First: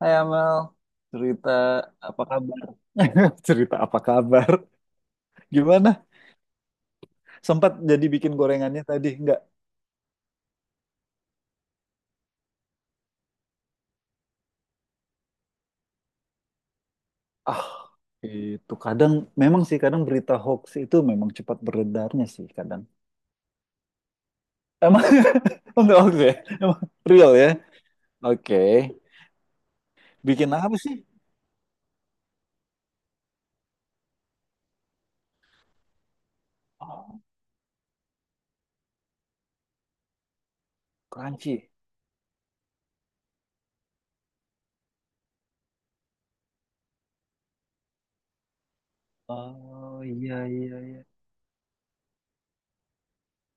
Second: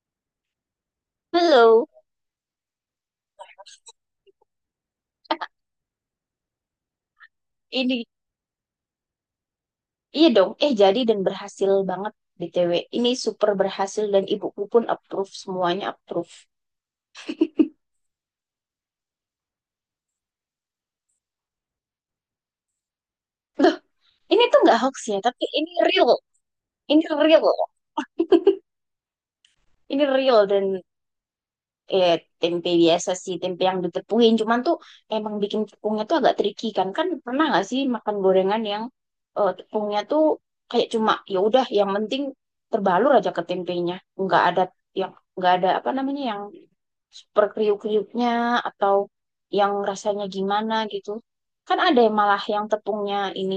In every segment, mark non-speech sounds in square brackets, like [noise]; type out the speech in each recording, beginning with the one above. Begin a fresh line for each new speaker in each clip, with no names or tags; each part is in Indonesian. Hai Amal, cerita
Halo,
apa kabar? [laughs] Cerita apa kabar? Gimana? Sempat
ini
jadi bikin gorengannya tadi? Enggak.
iya dong. Jadi dan berhasil banget BTW. Ini super berhasil dan ibuku pun approve, semuanya approve.
Ah, itu kadang memang sih kadang berita hoax itu memang cepat beredarnya sih kadang.
Loh, ini tuh nggak hoax
Emang
ya, tapi ini
[laughs] enggak
real.
hoax ya? Emang
Ini
real
real.
ya? Oke.
Ini real
Bikin apa
dan
sih?
eh tempe biasa sih, tempe yang ditepuin. Cuman tuh emang bikin tepungnya tuh agak tricky kan. Kan
Oh,
pernah nggak sih makan gorengan yang tepungnya tuh kayak cuma ya udah
crunchy.
yang penting terbalur aja ke tempenya. Nggak ada yang, nggak ada apa namanya, yang super kriuk-kriuknya atau yang
Oh
rasanya
iya
gimana
iya iya.
gitu. Kan ada yang malah yang tepungnya ini,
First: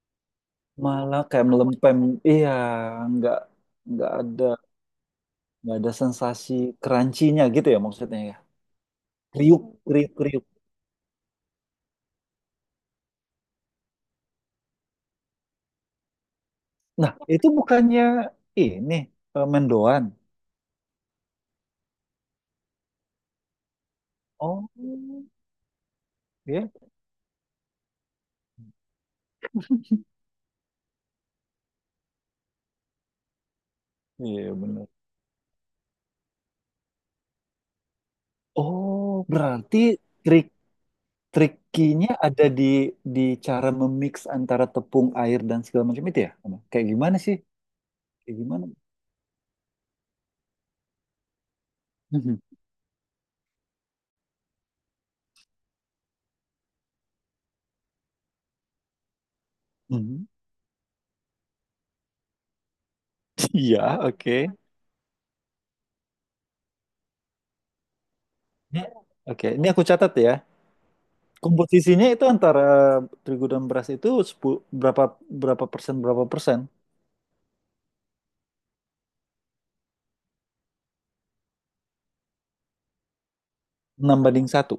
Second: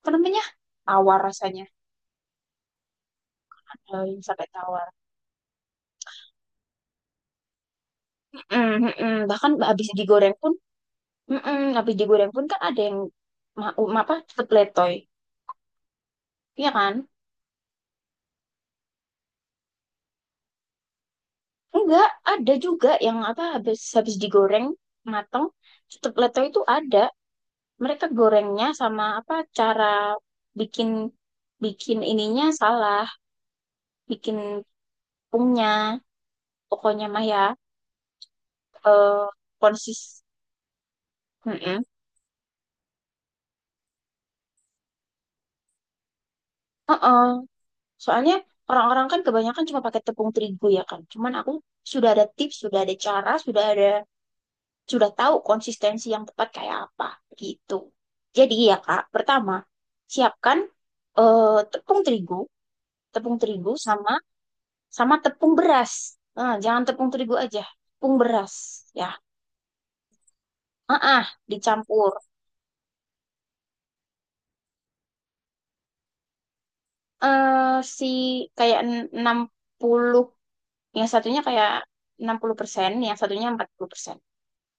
apa namanya? Tawar
Malah kayak
rasanya.
melempem. Iya, enggak
Eh,
enggak
yang
ada
sampai tawar.
enggak ada sensasi crunchy-nya gitu ya maksudnya ya.
Mm, mm, mm. Bahkan
Kriuk,
habis
kriuk,
digoreng
kriuk.
pun, habis digoreng pun kan ada yang ma ma- apa tetep letoy, iya kan?
Nah, itu bukannya ini mendoan.
Enggak, ada juga yang apa habis habis digoreng
Oh,
mateng tetep letoy itu
ya.
ada. Mereka gorengnya sama apa, cara bikin bikin ininya salah, bikin
Iya, benar.
tepungnya pokoknya mah ya.
Oh,
Eh
berarti
konsis
trik
Mm-mm.
trikinya ada di cara memix antara tepung air dan segala macam itu ya? Ama? Kayak gimana
Heeh.
sih?
Soalnya
Kayak gimana?
orang-orang kan kebanyakan cuma pakai tepung terigu ya kan, cuman aku sudah ada
Mhm.
tips, sudah ada cara, sudah ada, sudah tahu konsistensi yang tepat kayak apa gitu. Jadi ya Kak, pertama
Mhm.
siapkan eh, tepung terigu,
[laughs] Iya,
sama,
oke.
tepung beras. Eh, jangan tepung terigu aja, tepung beras
Ya,
ya,
oke, ini aku catat ya.
ah
Komposisinya
dicampur.
itu antara terigu dan beras itu 10 berapa berapa persen berapa persen?
Eh si Kayak, enam puluh, yang satunya kayak 60%, yang satunya 40%.
6 banding satu.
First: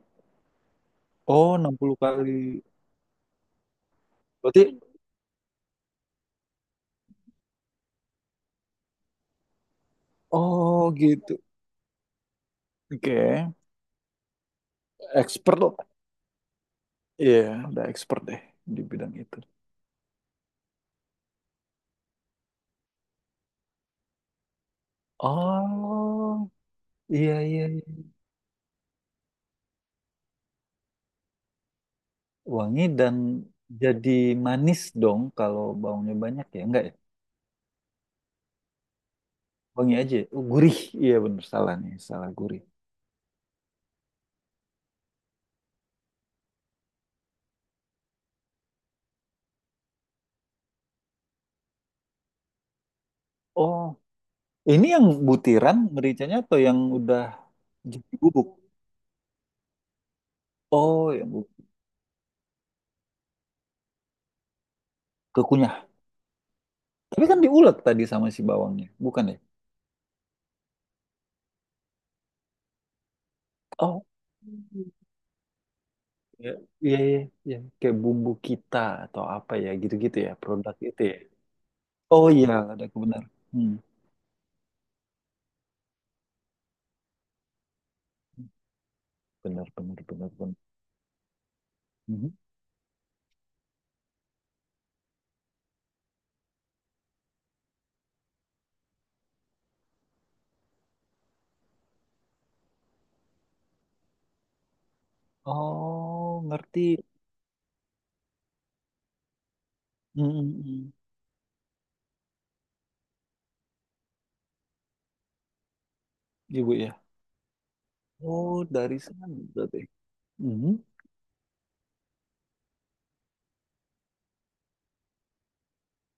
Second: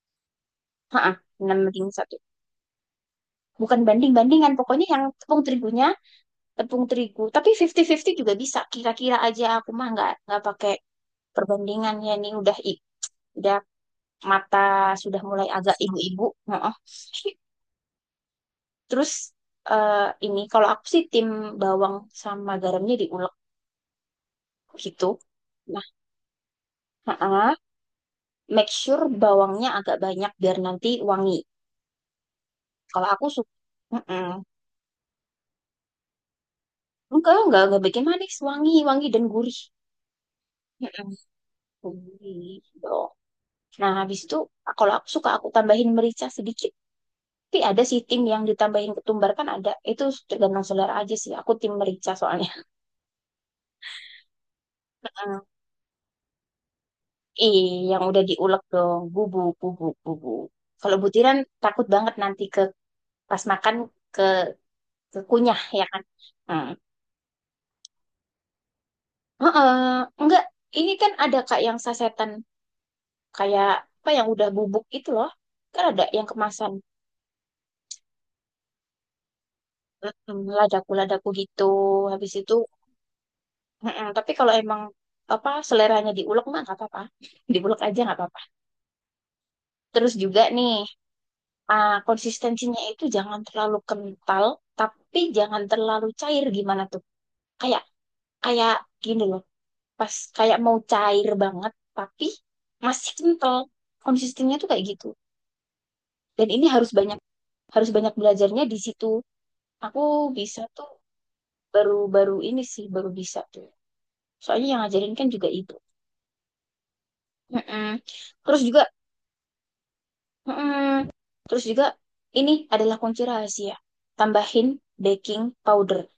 Heeh,
Oh,
6
enam
banding
puluh
satu.
kali.
Bukan banding-bandingan,
Berarti
pokoknya yang tepung terigunya tepung terigu. Tapi 50-50 juga bisa. Kira-kira aja, aku mah nggak pakai
oh gitu.
perbandingan ya. Nih udah,
Oke.
udah mata, sudah mulai
Expert
agak
loh.
ibu-ibu. Heeh. [laughs]
Iya, udah expert deh di
Terus
bidang itu.
eh, ini kalau aku sih tim bawang, sama garamnya diulek gitu. Nah,
Oh, iya
heeh.
iya, iya.
Make sure bawangnya agak banyak biar nanti wangi.
Wangi
Kalau
dan
aku suka.
jadi manis dong kalau baunya banyak ya. Enggak ya?
Enggak bikin manis, wangi, wangi dan gurih.
Wangi aja, ya? Oh, gurih.
Mm-mm.
Iya bener salah nih, salah
Gurih
gurih.
dong. Nah, habis itu kalau aku suka aku tambahin merica sedikit. Tapi ada sih tim yang ditambahin ketumbar kan, ada. Itu tergantung selera aja sih. Aku tim merica soalnya.
Oh, ini yang
Mm-mm. [laughs]
butiran mericanya atau yang udah
Ih, yang
jadi
udah
bubuk?
diulek dong. Bubuk, bubuk, bubuk. Kalau
Oh, yang
butiran
bubuk.
takut banget nanti pas makan, ke kekunyah ya
Kekunyah.
kan. Hmm.
Tapi kan diulek tadi sama si bawangnya, bukan ya?
Heeh. Enggak, ini kan ada Kak yang sasetan, kayak
Oh.
apa, yang udah bubuk itu loh. Kan ada yang
Ya,
kemasan.
iya, iya, iya. Kayak bumbu kita atau apa ya, gitu-gitu ya,
Mm,
produk itu ya.
ladaku-ladaku gitu.
Oh
Habis
iya,
itu,
ada kebenar. Hmm.
mm-mm. Tapi kalau emang apa seleranya diulek mah nggak apa-apa, [laughs] diulek aja nggak apa-apa.
Benar, benar,
Terus
benar,
juga
benar.
nih,
Mhm.
konsistensinya itu jangan terlalu kental, tapi jangan terlalu cair gimana tuh? Kayak Kayak gini loh, pas kayak mau cair banget, tapi masih kental. Konsistensinya tuh kayak gitu.
Oh,
Dan ini
ngerti.
harus banyak, belajarnya di situ. Aku bisa tuh,
Mm-mm.
baru-baru ini sih baru bisa tuh. Soalnya yang ngajarin kan juga ibu.
Ibu ya.
Mm-mm.
Oh,
Terus juga,
dari sana berarti. Mhm.
mm-mm. Terus juga, ini adalah kunci rahasia. Tambahin baking powder.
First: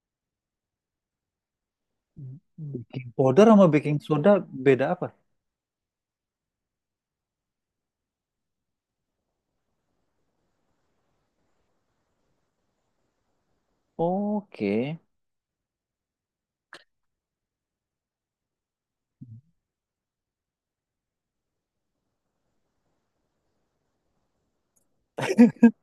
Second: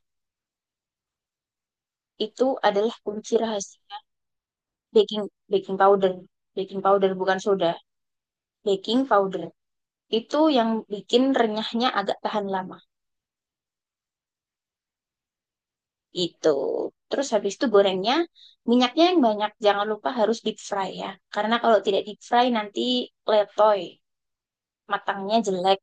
Itu adalah
Baking
kunci
powder sama
rahasia.
baking soda beda apa?
Baking Baking powder. Baking powder bukan soda. Baking powder. Itu yang bikin renyahnya agak tahan lama.
Oke. [laughs]
Itu. Terus habis itu gorengnya, minyaknya yang banyak. Jangan lupa harus deep fry ya. Karena kalau tidak deep fry nanti letoy. Matangnya jelek.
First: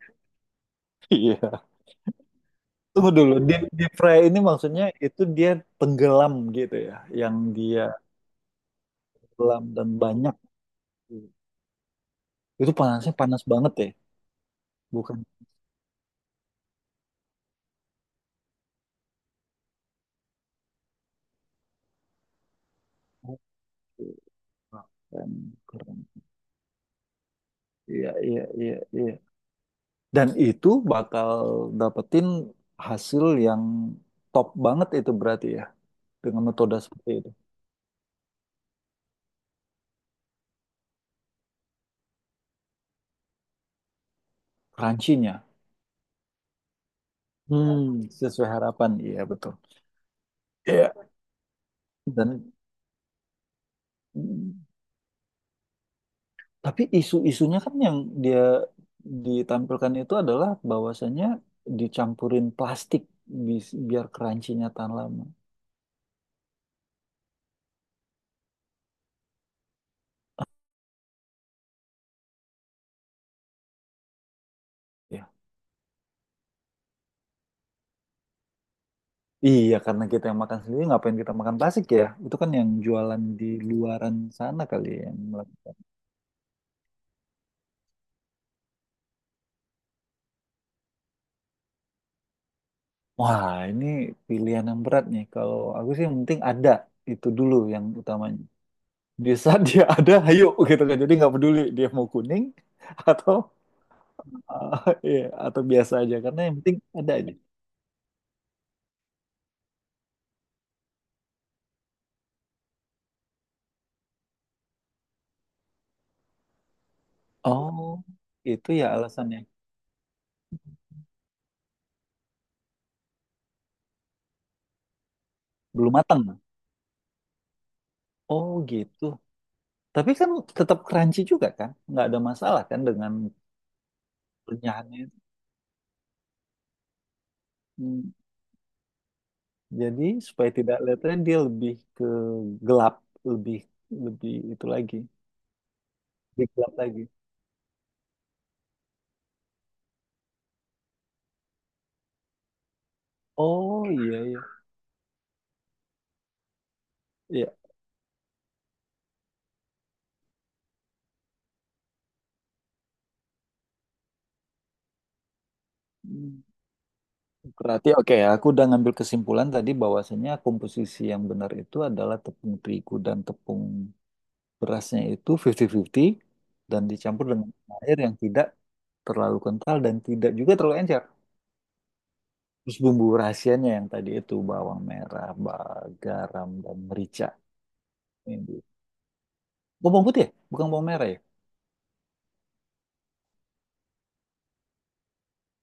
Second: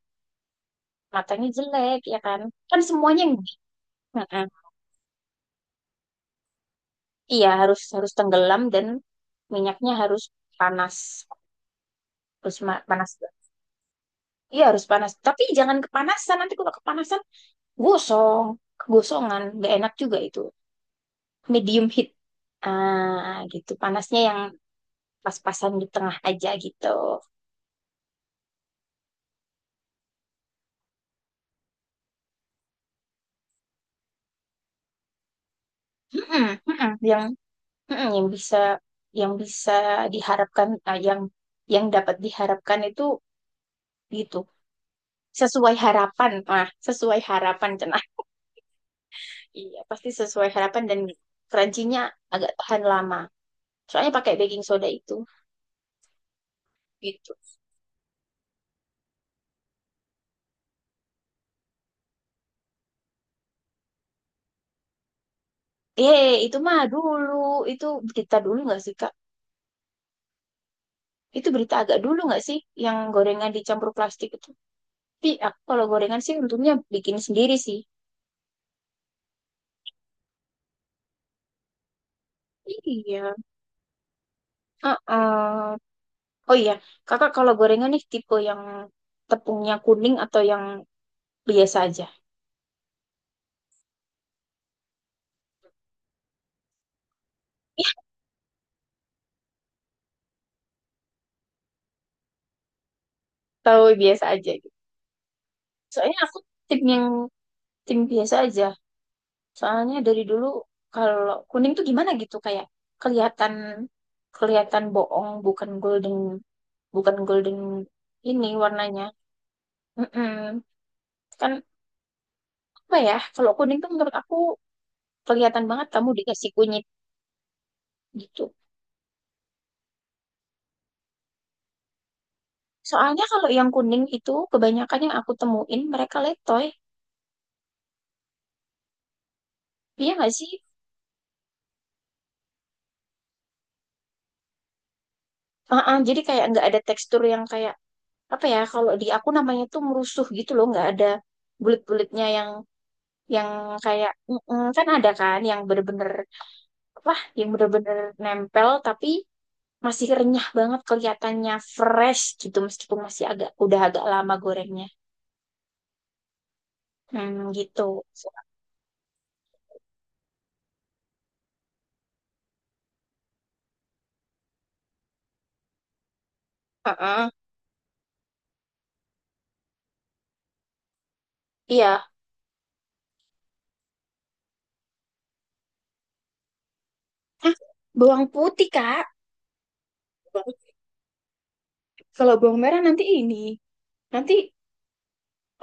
Iya.
Matangnya jelek ya kan. Kan
Tunggu
semuanya yang,
dulu, di fry ini maksudnya itu dia tenggelam gitu ya, yang
iya, harus,
dia
tenggelam dan
tenggelam dan
minyaknya harus
banyak.
panas. Harus
Itu
panas.
panasnya panas banget ya,
Iya, harus panas.
bukan?
Tapi jangan kepanasan. Nanti kalau kepanasan, gosong. Kegosongan. Gak enak juga itu. Medium heat. Gitu. Panasnya yang
Keren,
pas-pasan di
keren.
tengah aja gitu.
Iya, iya, iya, iya. Dan itu bakal dapetin hasil yang top banget itu berarti ya, dengan
Mm-mm,
metode
mm-mm.
seperti
Yang
itu.
mm-mm, yang bisa, yang bisa diharapkan, yang, dapat diharapkan itu gitu.
Crunchy-nya.
Sesuai harapan. Sesuai harapan
Hmm,
cenah.
sesuai harapan. Iya, betul.
Iya, pasti sesuai harapan
Iya.
dan crunchy-nya agak
Dan
tahan lama. Soalnya pakai baking
mm,
soda itu,
tapi
gitu.
isu-isunya kan yang dia ditampilkan itu adalah bahwasannya dicampurin plastik bis- biar crunchy-nya tahan lama.
Itu mah dulu, itu berita dulu nggak sih, Kak? Itu berita agak dulu nggak sih, yang gorengan dicampur plastik itu?
Ya.
Tapi aku kalau gorengan sih untungnya bikin sendiri sih.
Iya, karena kita yang makan sendiri, ngapain kita makan plastik ya? Itu kan yang jualan
Iya.
di luaran sana kali ya, yang
Heeh.
melak-
Oh iya, Kakak kalau gorengan nih tipe yang tepungnya kuning atau yang biasa aja?
Wah, ini pilihan yang berat nih. Kalau aku sih yang penting ada itu dulu yang
Iya.
utamanya. Di saat dia [laughs] ada, ayo gitu kan. Jadi nggak peduli dia mau kuning atau
Tahu biasa aja gitu.
[laughs] iya, atau biasa aja.
Soalnya aku
Karena yang penting
tim yang,
ada aja.
tim biasa aja. Soalnya dari dulu kalau kuning tuh gimana gitu, kayak kelihatan, bohong, bukan golden, bukan golden
Oh,
ini
itu ya
warnanya.
alasannya.
Mm-mm. Kan apa ya, kalau kuning tuh menurut aku kelihatan banget
Belum
kamu
matang.
dikasih kunyit
Oh
gitu.
gitu. Tapi kan tetap crunchy juga kan? Nggak ada masalah kan dengan
Soalnya kalau yang kuning itu kebanyakan
penyahannya.
yang aku temuin mereka letoy.
Jadi
Iya nggak
supaya
sih?
tidak kelihatan dia lebih ke gelap, lebih lebih itu lagi,
Uh-uh, jadi kayak
lebih
nggak
gelap
ada
lagi.
tekstur yang, kayak apa ya, kalau di aku namanya tuh merusuh gitu loh, nggak ada bulet-buletnya yang, yang
Oh
kayak,
iya iya.
kan ada kan yang bener-bener apa, yang
Iya.
bener-bener nempel tapi masih renyah banget kelihatannya fresh gitu, meskipun masih agak, udah agak lama gorengnya,
Hmm,
hmm, gitu.
berarti oke ya, aku udah ngambil kesimpulan tadi bahwasanya komposisi yang benar itu adalah tepung terigu dan tepung berasnya itu 50-50 dan dicampur
Heeh.
dengan air yang tidak terlalu kental dan tidak juga terlalu encer.
Iya.
Terus bumbu rahasianya yang tadi itu bawang merah, ba- garam dan merica.
Hah, bawang
Ini.
putih Kak.
Oh, bawang putih ya? Bukan bawang merah ya?
Kalau bawang merah nanti ini, nanti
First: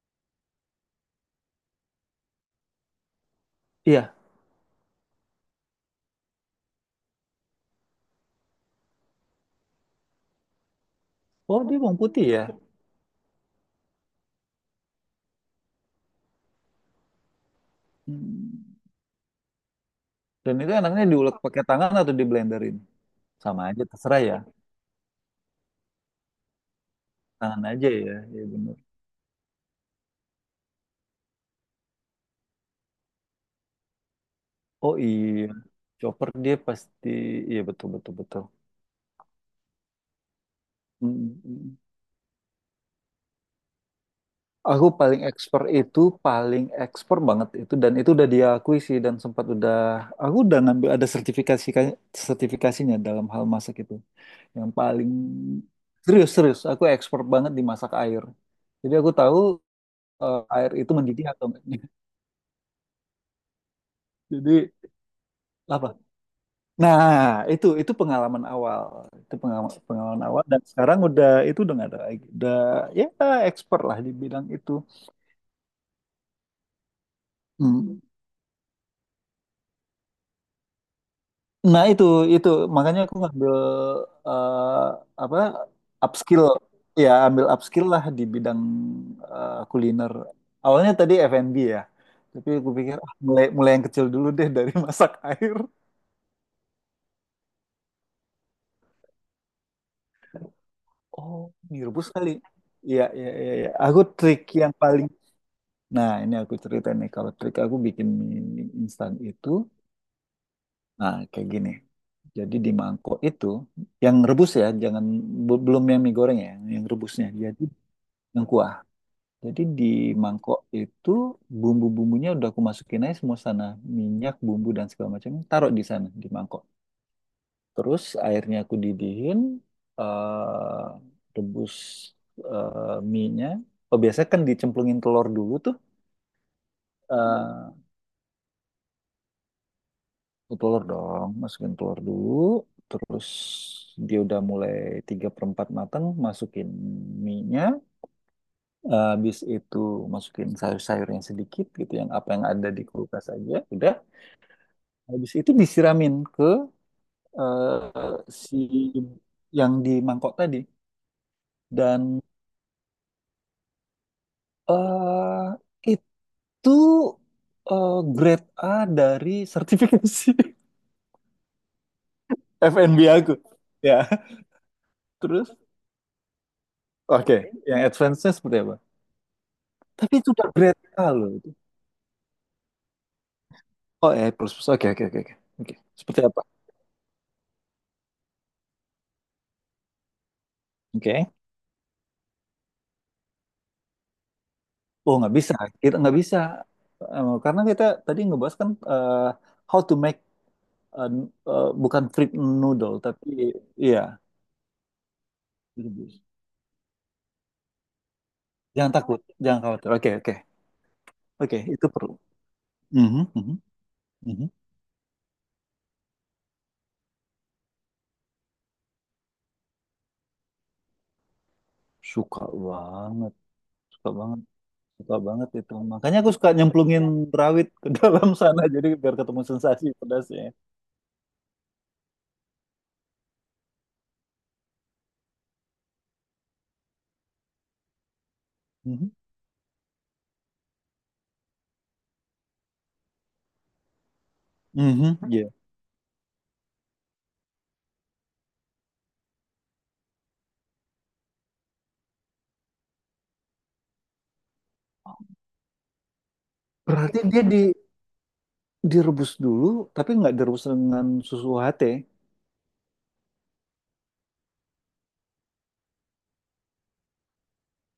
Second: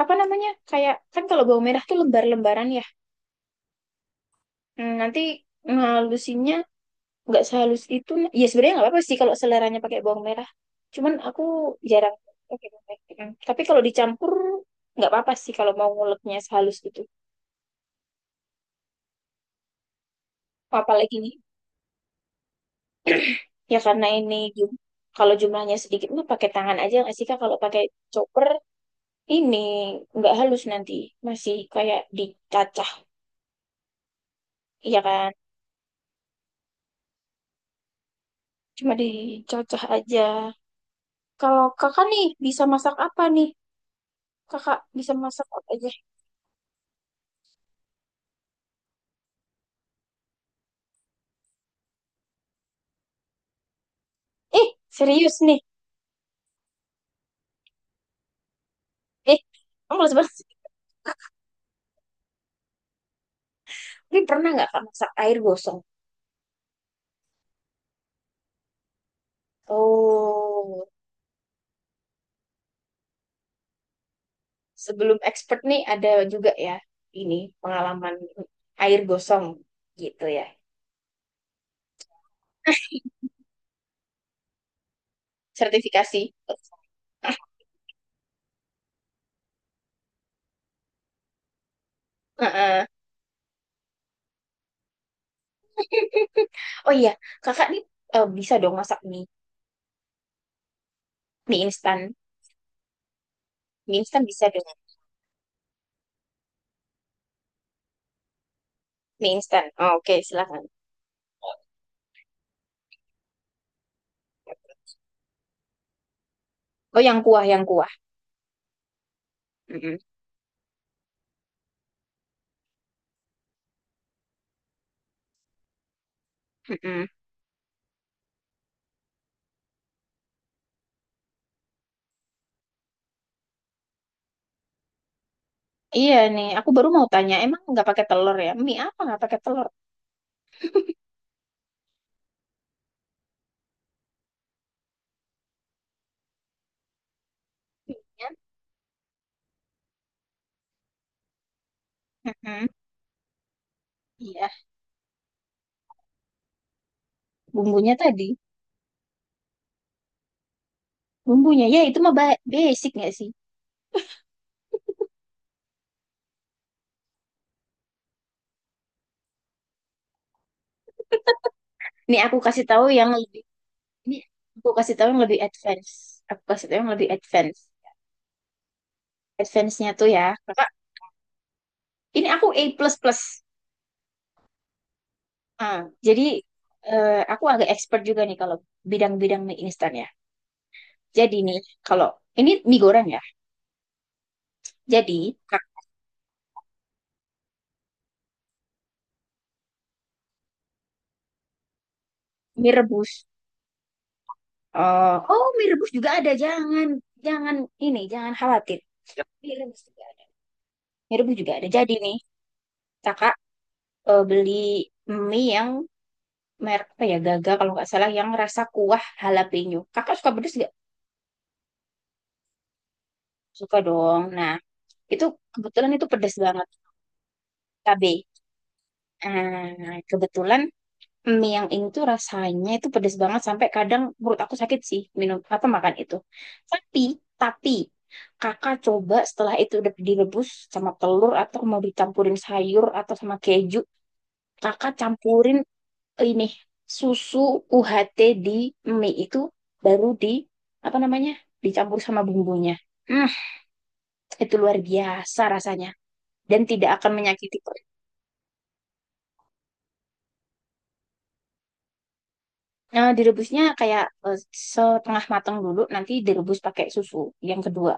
apa namanya, kayak, kan kalau bawang merah tuh lembar-lembaran ya.
Iya,
Hmm, nanti ngalusinnya nggak sehalus itu ya, sebenarnya nggak apa-apa sih kalau seleranya pakai bawang merah, cuman aku
oh, dia bawang
jarang
putih ya.
pakai bawang merah ya kan. Tapi kalau dicampur nggak apa-apa sih kalau mau nguleknya sehalus itu.
Hmm. Dan itu enaknya
Apalagi nih,
diulek pakai tangan atau di blenderin? Sama
ya
aja,
karena
terserah
ini
ya.
kalau jumlahnya sedikit mah pakai tangan aja nggak sih Kak, kalau
Tangan
pakai
aja ya, ya
chopper
bener.
ini nggak halus, nanti masih kayak dicacah,
Oh
iya kan,
iya, chopper dia pasti, iya betul betul betul.
cuma dicacah aja.
Hmm,
Kalau
hmm.
Kakak nih bisa masak apa nih, Kakak
Aku
bisa
paling
masak
expert
apa aja
itu, paling expert banget itu dan itu udah diakui sih dan sempat udah, aku udah ngambil ada sertifikasi kan, sertifikasinya dalam hal masak itu.
eh
Yang paling
serius nih,
serius serius, aku expert banget di masak air. Jadi aku tahu
eh kamu males banget.
air itu mendidih atau enggaknya.
Tapi
[laughs]
pernah
Jadi
nggak Kak masak air gosong?
apa? Nah, itu pengalaman awal. Itu pengalaman, pengalaman awal dan
Oh,
sekarang udah itu udah nggak ada lagi. Udah ya expert lah di bidang itu.
sebelum expert nih ada juga ya, ini
Hmm.
pengalaman air gosong gitu ya.
Nah, itu makanya aku ngambil apa?
Sertifikasi.
Upskill. Ya, ambil
[laughs]
upskill lah di bidang kuliner. Awalnya tadi F&B ya. Tapi aku
Heeh.
pikir ah, mulai mulai yang kecil dulu deh dari [laughs] masak air.
Oh iya, Kakak nih, bisa dong masak mie,
Oh,
mie
mie rebus
instan.
kali. Iya, iya, iya, iya.
Mie
Aku
instan
trik
bisa dong,
yang paling Nah, ini aku cerita nih, kalau trik aku bikin mie instan
mie
itu,
instan. Oh, oke, silakan.
nah kayak gini. Jadi di mangkok itu, yang rebus ya, jangan be- belum yang mie goreng ya, yang
Oh yang
rebusnya.
kuah,
Jadi
yang kuah.
yang kuah. Jadi di
Mm-mm,
mangkok itu bumbu-bumbunya udah aku masukin aja semua sana, minyak, bumbu dan segala macam, taruh di sana di mangkok.
mm-mm.
Terus airnya aku didihin, eh rebus mie-nya. Oh biasanya kan dicemplungin telur dulu tuh.
Iya nih, aku baru mau tanya, emang
eh,
nggak pakai telur ya? Mie apa nggak pakai telur?
Telur dong, masukin telur dulu, terus dia udah mulai 3 per 4 matang, masukin mie-nya.
Mie-nya,
Eh, habis itu masukin sayur-sayurnya sedikit gitu, yang apa yang
mm-mm.
ada di kulkas aja, udah.
Iya,
Habis itu disiramin ke
bumbunya
eh,
tadi.
si yang di mangkok tadi.
Bumbunya ya itu mah
Dan
basic nggak sih?
eh itu grade A dari sertifikasi
Nih aku kasih
[laughs]
tahu yang
FNB aku.
lebih,
Ya,
ini aku kasih tahu yang lebih
terus
advance. Aku kasih tahu yang lebih
oke,
advance.
yang advance-nya seperti apa?
Advance-nya tuh
Tapi
ya,
itu udah
Kakak.
berita loh.
Ini aku A++. Plus plus.
Oh, A I plus plus. Oke, oke, oke, oke. Oke.
Ah,
Seperti
jadi
apa?
aku agak expert juga nih kalau bidang-bidang mie instan ya.
Oke.
Jadi nih, kalau ini mie goreng ya.
Oh,
Jadi
nggak bisa.
Kak,
Kita nggak bisa. Eh, karena kita tadi ngebahas kan how to make eh, bukan fruit
mie
noodle,
rebus.
tapi iya.
Oh mie rebus juga
Rebus.
ada. Jangan, jangan ini jangan khawatir.
Jangan takut,
Mie
jangan
rebus
khawatir.
juga
Oke,
ada.
oke.
Mie rebus juga
Oke,
ada.
itu
Jadi
perlu.
nih
Mhm,
Kakak
mhm, mhm.
beli mie yang merek apa ya, Gaga kalau nggak salah, yang rasa kuah jalapeno. Kakak suka pedas nggak?
Suka banget,
Suka
suka
dong.
banget,
Nah,
suka
itu
banget itu.
kebetulan itu
Makanya aku
pedas
suka
banget.
nyemplungin rawit ke [laughs]
KB
dalam sana jadi biar ketemu sensasi
nah,
pedasnya.
kebetulan mie yang ini tuh rasanya itu pedas banget sampai kadang perut aku sakit sih minum apa makan itu. tapi tapi Kakak
Mhm,
coba, setelah itu udah direbus sama telur, atau mau dicampurin sayur atau sama keju, Kakak
mhm, iya.
campurin ini susu UHT di mie itu, baru di apa namanya, dicampur sama bumbunya. Hmm, itu luar biasa rasanya dan tidak akan
Berarti dia di
menyakiti perut.
direbus dulu, tapi nggak direbus dengan susu UHT.
Nah, direbusnya kayak setengah matang dulu, nanti direbus pakai susu yang kedua.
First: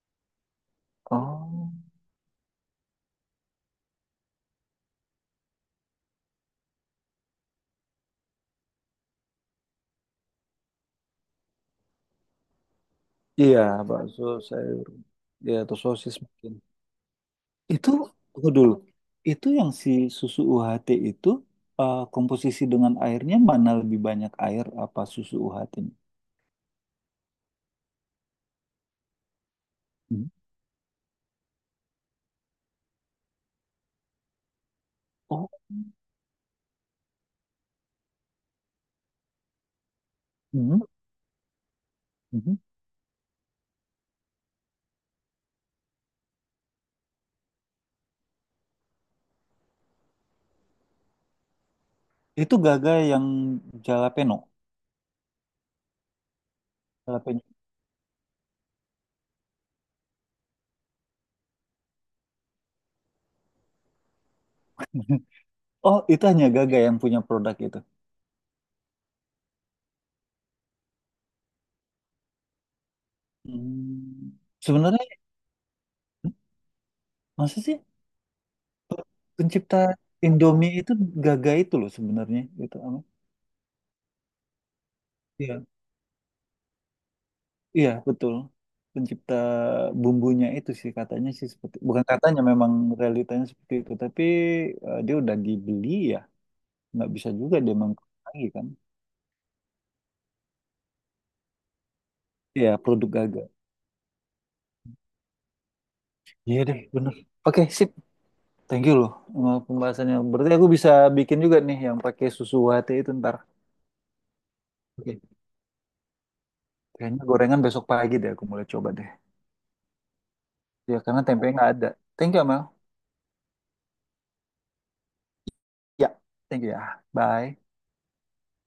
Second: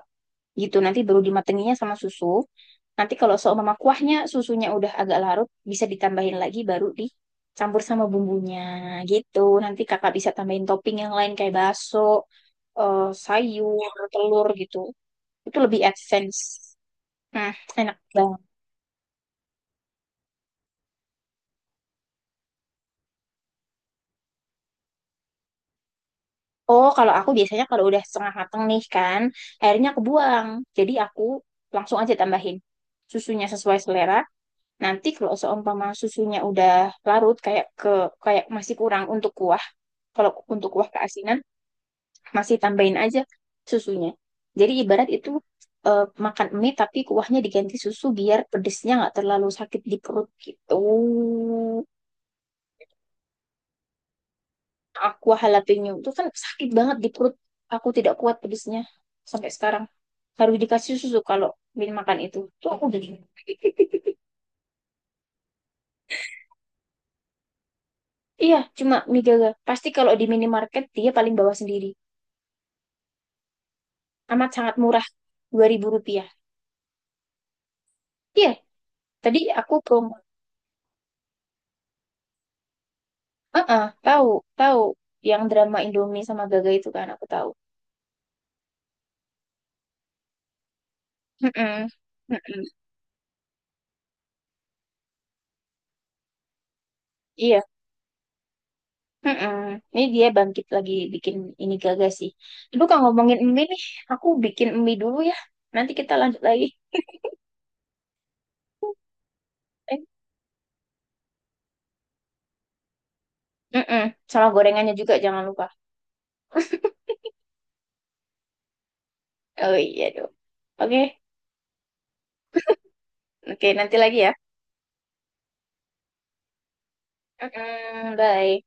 Gitu, nanti baru
Oh,
dimatenginya sama susu. Nanti kalau seumpama kuahnya, susunya udah agak larut, bisa ditambahin lagi baru dicampur sama bumbunya gitu. Nanti Kakak bisa tambahin topping yang lain kayak bakso,
iya,
sayur,
bakso,
telur gitu.
sayur, ya
Itu
atau
lebih
sosis
advance.
mungkin.
Nah,
Itu
enak banget.
tunggu dulu. Itu yang si susu UHT itu komposisi dengan airnya mana lebih banyak air apa susu UHT ini?
Oh, kalau aku biasanya kalau udah setengah mateng nih kan, airnya aku
Hmm.
buang. Jadi aku langsung aja tambahin susunya sesuai selera. Nanti kalau
Oh,
seumpama susunya udah larut, kayak kayak masih kurang untuk kuah. Kalau untuk
hmm,
kuah keasinan,
hmm.
masih tambahin aja susunya. Jadi ibarat itu makan mie tapi kuahnya diganti susu biar pedesnya nggak terlalu sakit di perut gitu.
Itu Gaga yang jalapeno.
Aku jalapeno itu kan sakit banget di perut.
Jalapeno.
Aku tidak kuat pedesnya sampai sekarang. Harus dikasih susu kalau makan itu. Tuh aku udah.
[laughs] Oh, itu hanya Gaga yang punya produk itu.
Iya, cuma mie Gaga. Pasti kalau di minimarket dia paling bawah sendiri.
Hmm.
Amat sangat murah,
Sebenarnya
Rp2.000.
masa sih
Iya, tadi aku
Pencipta
promo.
Indomie itu Gaga itu loh sebenarnya gitu apa?
Heeh, tahu, tahu. Yang
Iya,
drama Indomie sama Gaga itu kan aku tahu.
iya betul. Pencipta bumbunya itu sih katanya sih seperti
Heeh,
bukan katanya memang
heeh.
realitanya seperti itu, tapi dia udah dibeli ya, nggak bisa juga
Iya.
dia mengklaim lagi kan.
Mm-mm. Ini dia bangkit lagi bikin ini, Gagas sih.
Iya,
Ibu, kalau
produk
ngomongin
Gaga.
mie nih, aku bikin mie dulu ya. Nanti kita lanjut
Iya
lagi.
deh, bener. Oke, sip. Thank you loh sama
Eh,
pembahasannya. Berarti aku bisa bikin juga nih yang pakai susu UHT itu ntar.
mm-mm. Sama gorengannya juga
Oke.
jangan lupa. [laughs]
Kayaknya gorengan besok pagi deh aku mulai coba deh.
Oh iya dong.
Ya,
Oke,
karena tempe nggak ada. Thank you, Amel.
oke nanti lagi ya.
Ya, thank you ya. Bye.
Mm-mm. Bye.